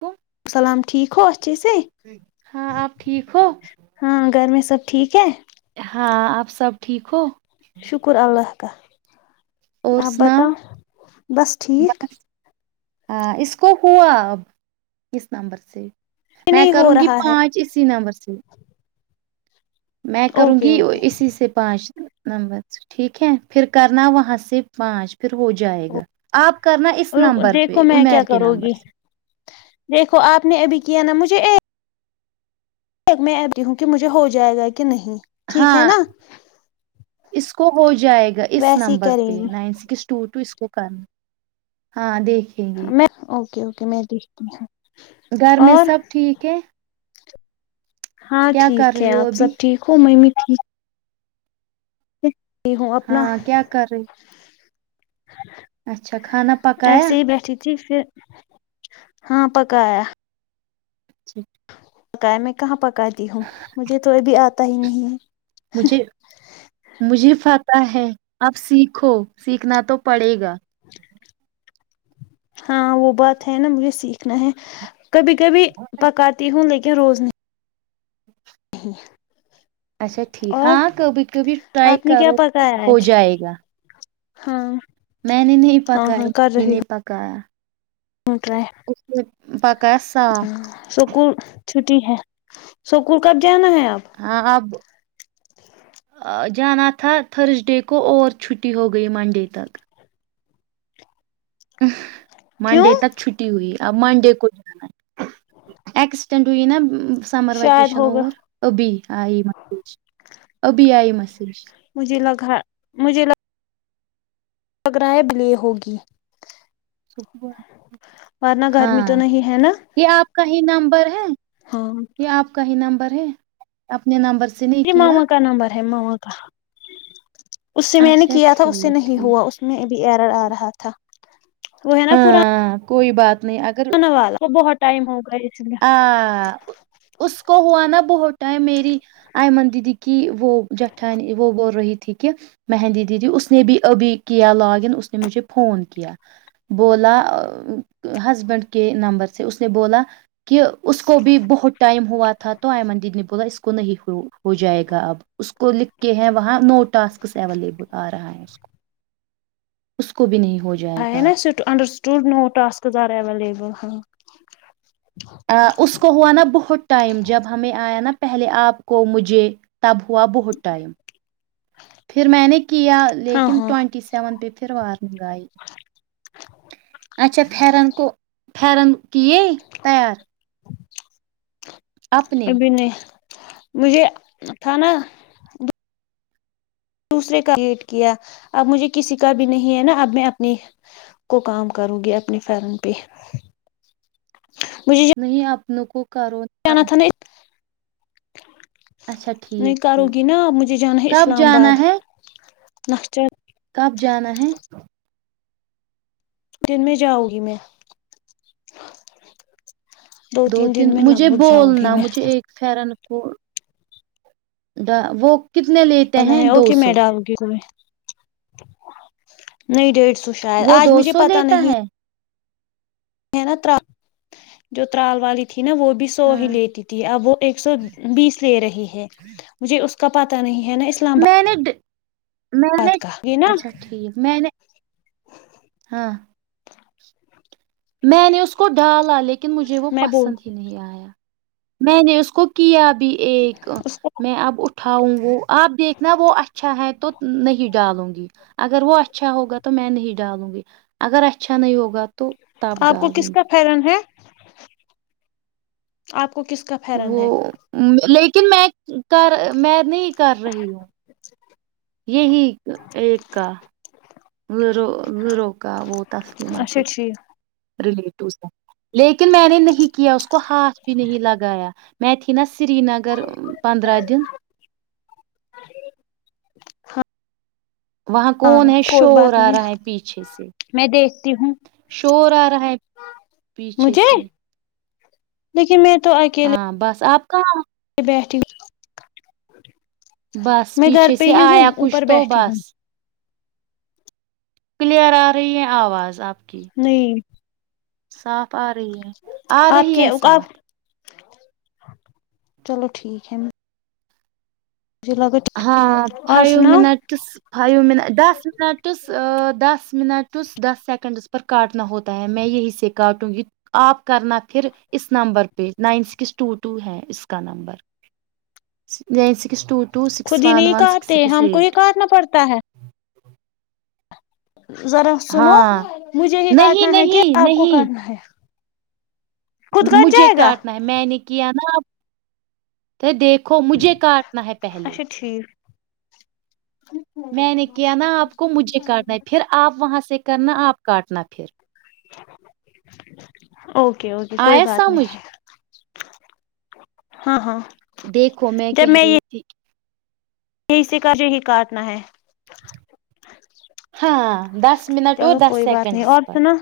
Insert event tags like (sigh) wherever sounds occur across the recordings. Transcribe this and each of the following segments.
کو السلام ٹھیک ہو اھےسے ہاں آپ ٹھیک ہو ہاں گھر میں سب ٹھیک ہے ہاں آپ سب ٹھیک ہو شکر اللہ کااں اور آپ سناؤ بتاؤ بس ٹھیک ہاں اس کو ہوا اب اس نمبر سے میں نہیں ہو کروں گی رہا ہے پانچ اسی نمبر سے میں کروں اوکے گی اوکے اسی سے پانچ نمبر ٹھیک ہے پھر کرنا وہاں سے پانچ پھر ہو جائے گا آپ کرنا اس نمبر پہ دیکھو میں کیا عمیر کے کروں نمبر گی سے دیکھو آپ نے ابھی کیا نا مجھے ایک میں ای بھی ہوں کہ مجھے ہو جائے گا کہ نہیں ٹھیک ہے ہاں نا اس کو ہو جائے گا اس ویسے ہی نمبر کریں پہ گے نائن سکس ٹو ٹ اس کو کرنا ہاں دیکھ میں اوکے اوکے میں د اور کہ (unintelligible) ہاں ٹھیک کر ہے رہی ہو آپ سب ابھی ٹھیک ہو میںمی ٹھیک ہے ہوں اپنا ہاں کیا کر رہی اچھا کھانا پکایا ایسے ہی بیٹھی تھی پھر ہاں پکایا (inaudible) پکایا میں کہاں پکاتی ہوں مجھے تو ابھی آتا ہی نہیں ہے مجھے مجھے پاتہ ہے اب سیکھو سیکھنا تو پڑے گا (inaudible) ہاں وہ بات ہے نا مجھے سیکھنا ہے کبھی کبھی پکاتی ہوں لیکن روز نہیں (inaudible) اچھا ٹھیک اور ہاں کبھی کبھی ٹرائی آپ نے کیا کرو تو پکایا ہو آج جائے گا ہاں میں نے نہیں ہاں پکایا ہاں کر ممی رہی نے پکایا (inaudible) (unintelligible) اس نے پکایا ساگ سکول چھٹی ہے سکول کب جانا ہے آپ ہاں اب (unintelligible) جانا تھا تھرسڈے کو اور چھٹی ہو گئی منڈے تک کیوں منڈے تک چھٹی ہوئی آ منڈے کو جانا اکسٹینڈ ہوئی نا سمر شاید وکیشن ہوگا اور ابھی آئی میسیج ابھی آئی میسیج مجھے لگا مجھے لگ پگرہائیں بلے ہوگی سک (unintelligible) ورنہ گرمی ہاں تو نہیں ہے نا یہ آپ کا ہی نمبر ہے ہاں یہ آپ کا ہی نمبر ہے اپنے نمبر سے نہیں یہ کیا ماما کا نمبر ہے موا کا اس سے میں نے اچھا کیا تھا اس سے ٹھیک نہیں ہوا ٹھیک اس میں بھی ایرر آ رہا تھا وہ ہے نا پانا ہاں کوئی بات نہیں اگر بہت ٹائم ہوگا اس لیے ہاں اس کو ہوا نا بہت ہے میری آئمن دیدی کی وہ جٹھانی وہ بول رہی تھی کہ مہندی دیدی اس نے بھی ابھی کیا لاگ ان اس نے مجھے فون کیا بولا ہسبینڈ کے نمبر سے اس نے بولا کہ اس کو بھی بہت ٹائم ہوا تھا تو آمدید نے بولا اس کو نہیں ہو ہو جائے گا اب اس کو لکھ کے ہیں وہاں نو ٹاسکس اویلیبل آ رہا ہے اس کو اس کو بھی نہیں ہو جائے ہ گا نا س انڈر سٹول نو اسکز ایویلیبل ہاں اس کو ہوا نا بہت ٹائم جب ہمیں آیا نا پہلے آپ کو مجھے تب ہوا بہت ٹائم پھر میں نے کیا ہاں لیکن ہاں ٹوونٹی سیون پہ پھر وارننگ آئی اچھا پن کو پن کی تیار اپنے ابھی نہیں مجھے کھانا دوسرے کا رٹ کیا اب مجھے کسی کا بھی نہیں ہے نا اب میں اپنی کو کام کرو گی اپنے فرن پہ مجھے نہیں اپن کو کرو جانا تھا نا اچھا نہیں ٹھیک کار ٹھیک ہوگی نا اب مجھے جانا ہے کب اسلام جانا آباد ہے (unintelligible) کب جانا ہے جن میں جؤ گی میں دو تین دن میں لگ مجھے بھگ جاؤں گی بولنا میں مجھے ایک فرن کو دا وہ کتنے لیتے ہیں دو اوکے سو میڈم نہیں ڈیڑھ سو شاید وہ آج دو مجھے سو پت لیتا نہیں ہے ہے نا جو ترال والی تھی نا وہ بھی سو ہی ہاں لیتی تھی اب وہ ایک سو بیس لے رہی ہے مجھے اس کا پتا نہیں ہے نا اسلام آباد میں نے ڈ- نے کا یہ نا اچھا ٹھیک نے ہاں میں نے اس کو ڈالا لیکن مجھے وہ میں بول پسند ہی نہیں آیا میں نے اس کو کیابھی ایک اس کو میں اب اٹھاؤں گ وہ آپ دیکھنا وہ اچھا ہے تو نہیں ڈالوں گی اگر وہ اچھا ہوگا تو میں نہیں ڈالوں گی اگر اچھا نہیں ہوگا تو تب آپ کو ڈالوں کس کا گی پرن ہے آپ کو کس کا فرن وہ ہے لیکن میں کر میں نہیں کر رہی ہوں یہی ایک کا زرو زیرو کا وہ تسلیمہ اچھا کی ٹھیک ریلیٹو سے لیکن میں نے نہیں کیا اس کو ہاتھ بھی نہیں لگایا میت نا سری نگر پندرہ دن وہاں ہاں کون ہے کوئی شور بات آ نہیں رہا ہے پیچھے سے میں دیکھتی ہوں شور آ رہا ہے پیچھے سے (unintelligible) لیکن میں تو ہاں بس آپ کہاں بی بس میں گھر پیچھے پہ سے ہی ہوں آیا کچھ اوپر تو بیٹھی ہوں بس کلیئر آ رہی ہے آواز آپ کی نہیں صاف آ رہی ہے آ آپ رہی کی ہیں آپ صاف چلو ٹھیک ہے ج لگت ہاں فائیو منٹس فائیو منٹس دس منٹس دس منٹس دس سیکنڈس پر کاٹنا ہوتا ہے میں یہی سے کاٹوں گی آپ کرنا پھر اس نمبر پہ نائن سکس ٹو ٹو ہے اس کا number nine six two two خود سکس ہی ون نہیں ون سکس کہتے سکس ہم کو ہی ایٹ کاٹنا پڑتا ہے ذرا سنو ہاں مجھے یہ کاٹنا نہیں ہے کہ نہیں آپ کو نہیں کاٹنا ہے خود کٹ مجھے جائے گا کاٹن ہے م میں نےنی ک نا تو دیکھو مجھے کاٹنا ہے پہلے اچھا ٹھیک (unintelligible) میں نے کیا نا آپ کو مجھے کاٹنا ہے پھر آپ وہاں سے کرنا آپ کاٹنا پھر اوکے اوکے کوئی آیا بات سمجھ نہیں ہاں ہاں دیکھو میں کہہ رہی تھی یہ اسی کا جو ہی کاٹنا ہے ہاں دس منٹ اور چلو دس کوئی بات نہیں سیکنڈس اور پر سنا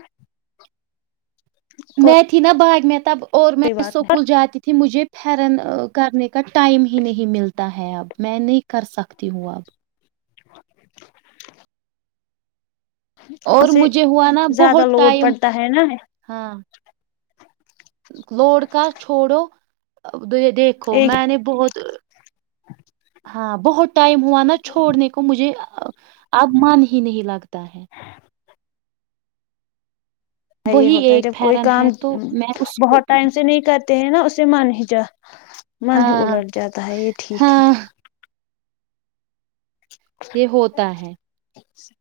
کوئی میں تھی نا باغ میں تب اور میں کوئی بات نہیں اسکول جاتی تھی مجھے پرن کرنے کا ٹائم ہی نہیں ملتا ہے اب میں نہیں کر سکتی ہوں اب (unintelligible) پر اور اسے مجھے ہوا نا بہت زیادہ لوڈ ٹائم پڑتا ہے نا ہاں لوڈ کا چھوڑو دیکھو ایک میں نے بہت ہاں بہت ٹائم ہوا نا چھوڑنے کو مجھے اب من ہی نہیں لگتا ہے یہ وہی ہوتا ہے ایک جب کوئی پھیرن کام ہے تو میں اس کو بہت بھی ٹائم سے نہیں کر ہیں نا اسے من ہی ج من ہی ہاں الٹ جاتا ہے یہ ٹھیک ہے ہاں یہ ہوتا ہے اٹھ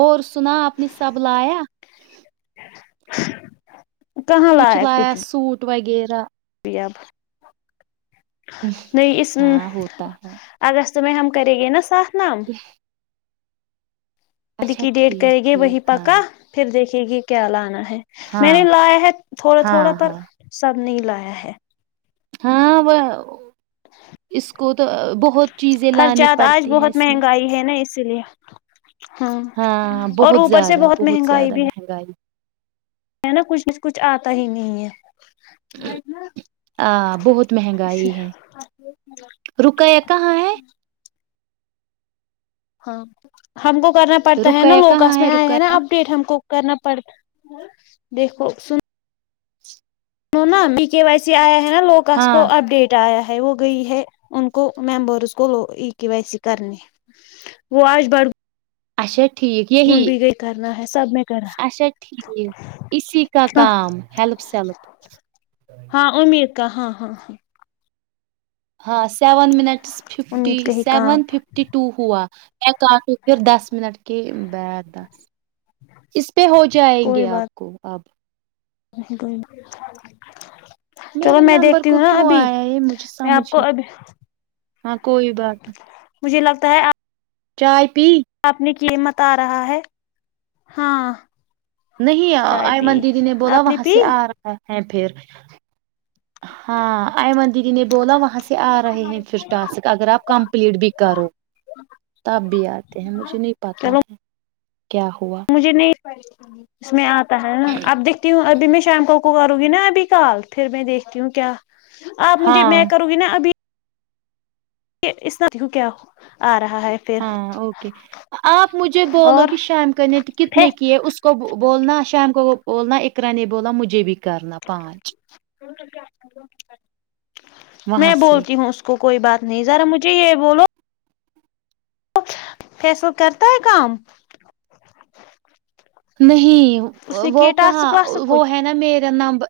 اور سنا اپنی سب لایا (unintelligible) کہاں کچ لایا سوٹ وغیرہ ب نہیں اس ا ہاں ہوتا ہے اگست میں ہم کر گیے نا ساات نام اد اچھا کی ڈیٹ ٹھیک کرے گی وہی ٹھیک ہاں پکا پھر دیکھے گی کیا لانا ہے میں نے ہاں لایا ہے تھوڑا تھوڑا ہاں پر ہاں سب نے لایا ہے ہاں وہ اس کو تو بہت چیزیں لانی خرچات آج پڑتی ہیں بہت اس میں مہنگائی ہے نا اسی لیے ہاں ہاں اور بہت اوپر سے زیادہ بہت مہنگائی زیادہ بھی مہنگائی ہے نا کچھ میں سے کچھ آتا ہی نہیں ہے آ بہت اس مہنگائی ہے رکیہ کہاں ہے ہاں ہم کو کرنا پڑتا ہے نا رکیا کہاں لوگکس میں ہے آئے رکیا ہیں نا اب اپیٹ ہم کو کرنا پڑتا دیکھو س نوا کے وائی سی آیا ہے نا لوکاس ہاں کو اپ ڈیٹ یا ہے وہ گئی ہے ان کو ممبرس کو لو ا کی ویسی کرنے وہ آج بڑ اچھا ٹھیک یہی گن بھی گئی کرنا ہے سب میں کرا اچھا ٹھیک اسی کا ہاں کام ہیلپ سیلپ ہاں امیر کا ہاں ہاں ہاں ہاں سیون منٹس ففٹی امید کا ہی سیون کام ففٹی ٹو ہوا میں کافی پھر دس منٹ کے بیھ دس اس پہ ہو جائیں کوئی گے آپ بات کو اب نہیں کوئی (inaudible) میرے میں نمبر دیکھتی کو ہوں نا کیوں ابھی آیا ہے مجھے میں آپ کو سمجھے ابھی ہاں کوئی بات نہیں مجھے لگتا ہے چائے پی آپ نے کی مت آ رہا ہے ہاں نہیں چائے پی آئمن دیدی نے بولا آپ وہاں پی سے آ رہا ہے پھر ہاں ایمن دیدی نے بولا وہاں سے آ رہے ہیں پھر ٹاسک اگر آپ کمپلیٹ بھی کرو تب بھی آتے ہیں مجھے نہیں پتا چلو ہے کیا ہوا مجھے نہیں اس میں آتا ہے نا آپ دیک تی ہوں ابھی میں شام کو کو کروں گی نا ابھی کال پھر میں دیکھتی ہوں کیا آپ مجھے ہاں میں کروں گی نا ابھی کہ اس کاو کیا آ رہا ہے پھر ہاں اوکے آپ مجھے بولو اور کہ شام کانے کتنے پھر کی ہے اس کو بولنا شام کو بولنا اکرا نے بولا مجھے بھی کرنا پانچ وہاں میں سے بولتی ہوں اس کو (unintelligible) کو کوئی بات نہیں ذرا مجھے یہ بولو فیس بک کرتا ہے کام نہیں اس نے وہ کیے کہاں ٹاسک واسک وہ کچھ ہے نا میرا نمبر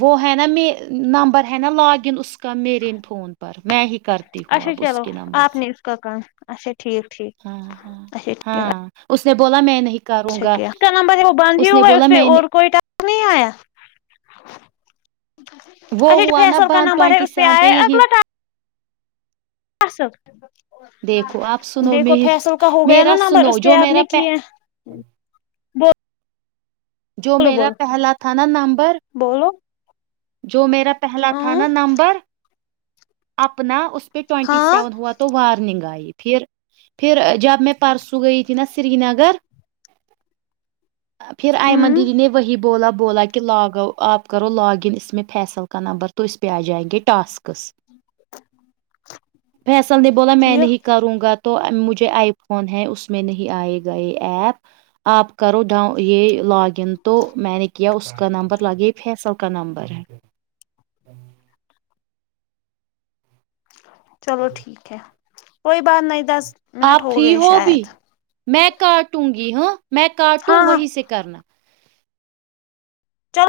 وہ ہے نا م نمبر ہے نا لاگ ان ا اس کا میرین فون پر میں ہی کرتی ہوں اچھا اب اس چلو کے نمبر آپ سے نے اس کا کام اچھا ٹھیک ٹھیک ہاں ہاں اچھا ٹھیک ہاں اس نے بولا میں نہیں کروں گا اچھا نمبر وہ بند ہی نے ہوا ہے بولا اس پہ میں نے اور کوئٹ ک آیا (unintelligible) وہ اچھا جو ہوا نا فیصل کا بند نمبر ہے ٹوینٹی اس پہ سیون آیا ہے یہی اگلا صل دیکھو آپ سنو دیکھو میر فیصل کا ہو گیا نا میرا نمبر سنو اس پہ جو آپ میرا نے کیے جو بولو میرا بولو پہلا تھا نا نمبر بولو جو میرا پہلا ا تھا نا نمبر اپنا اس پہ ٹوینٹی ہاں سیون ہوا تھا تو وارننگ آئی پھر پھر جب میں پرسوں گئی تھی نا سری نگر پھر آئمند ام دی نے وہی بولا بولا کہ کہ لاگ آپ کرو لاگ ان اس م میں فیصل کاان نبر تو اس پہ آ جائیں گے اسکس فیصل نے بولا میں ٹھیک نہیں کروں گا تو مجھے آئی فون ہے اس میں نہیں آئے گئے ایپ آپ کرو ڈاؤ یہ لاگ ان تو میں نے کیا اس کا نمبر لاگے فیصل کا نمبر ہے چلو ٹھیک ہے کوئی بات نہیں دس منٹ آپ ہو فری گئے شاید بھی میں کاٹوں گی ہاں میں کاٹوں ہاں ہاں وہیں سے کرنا چلو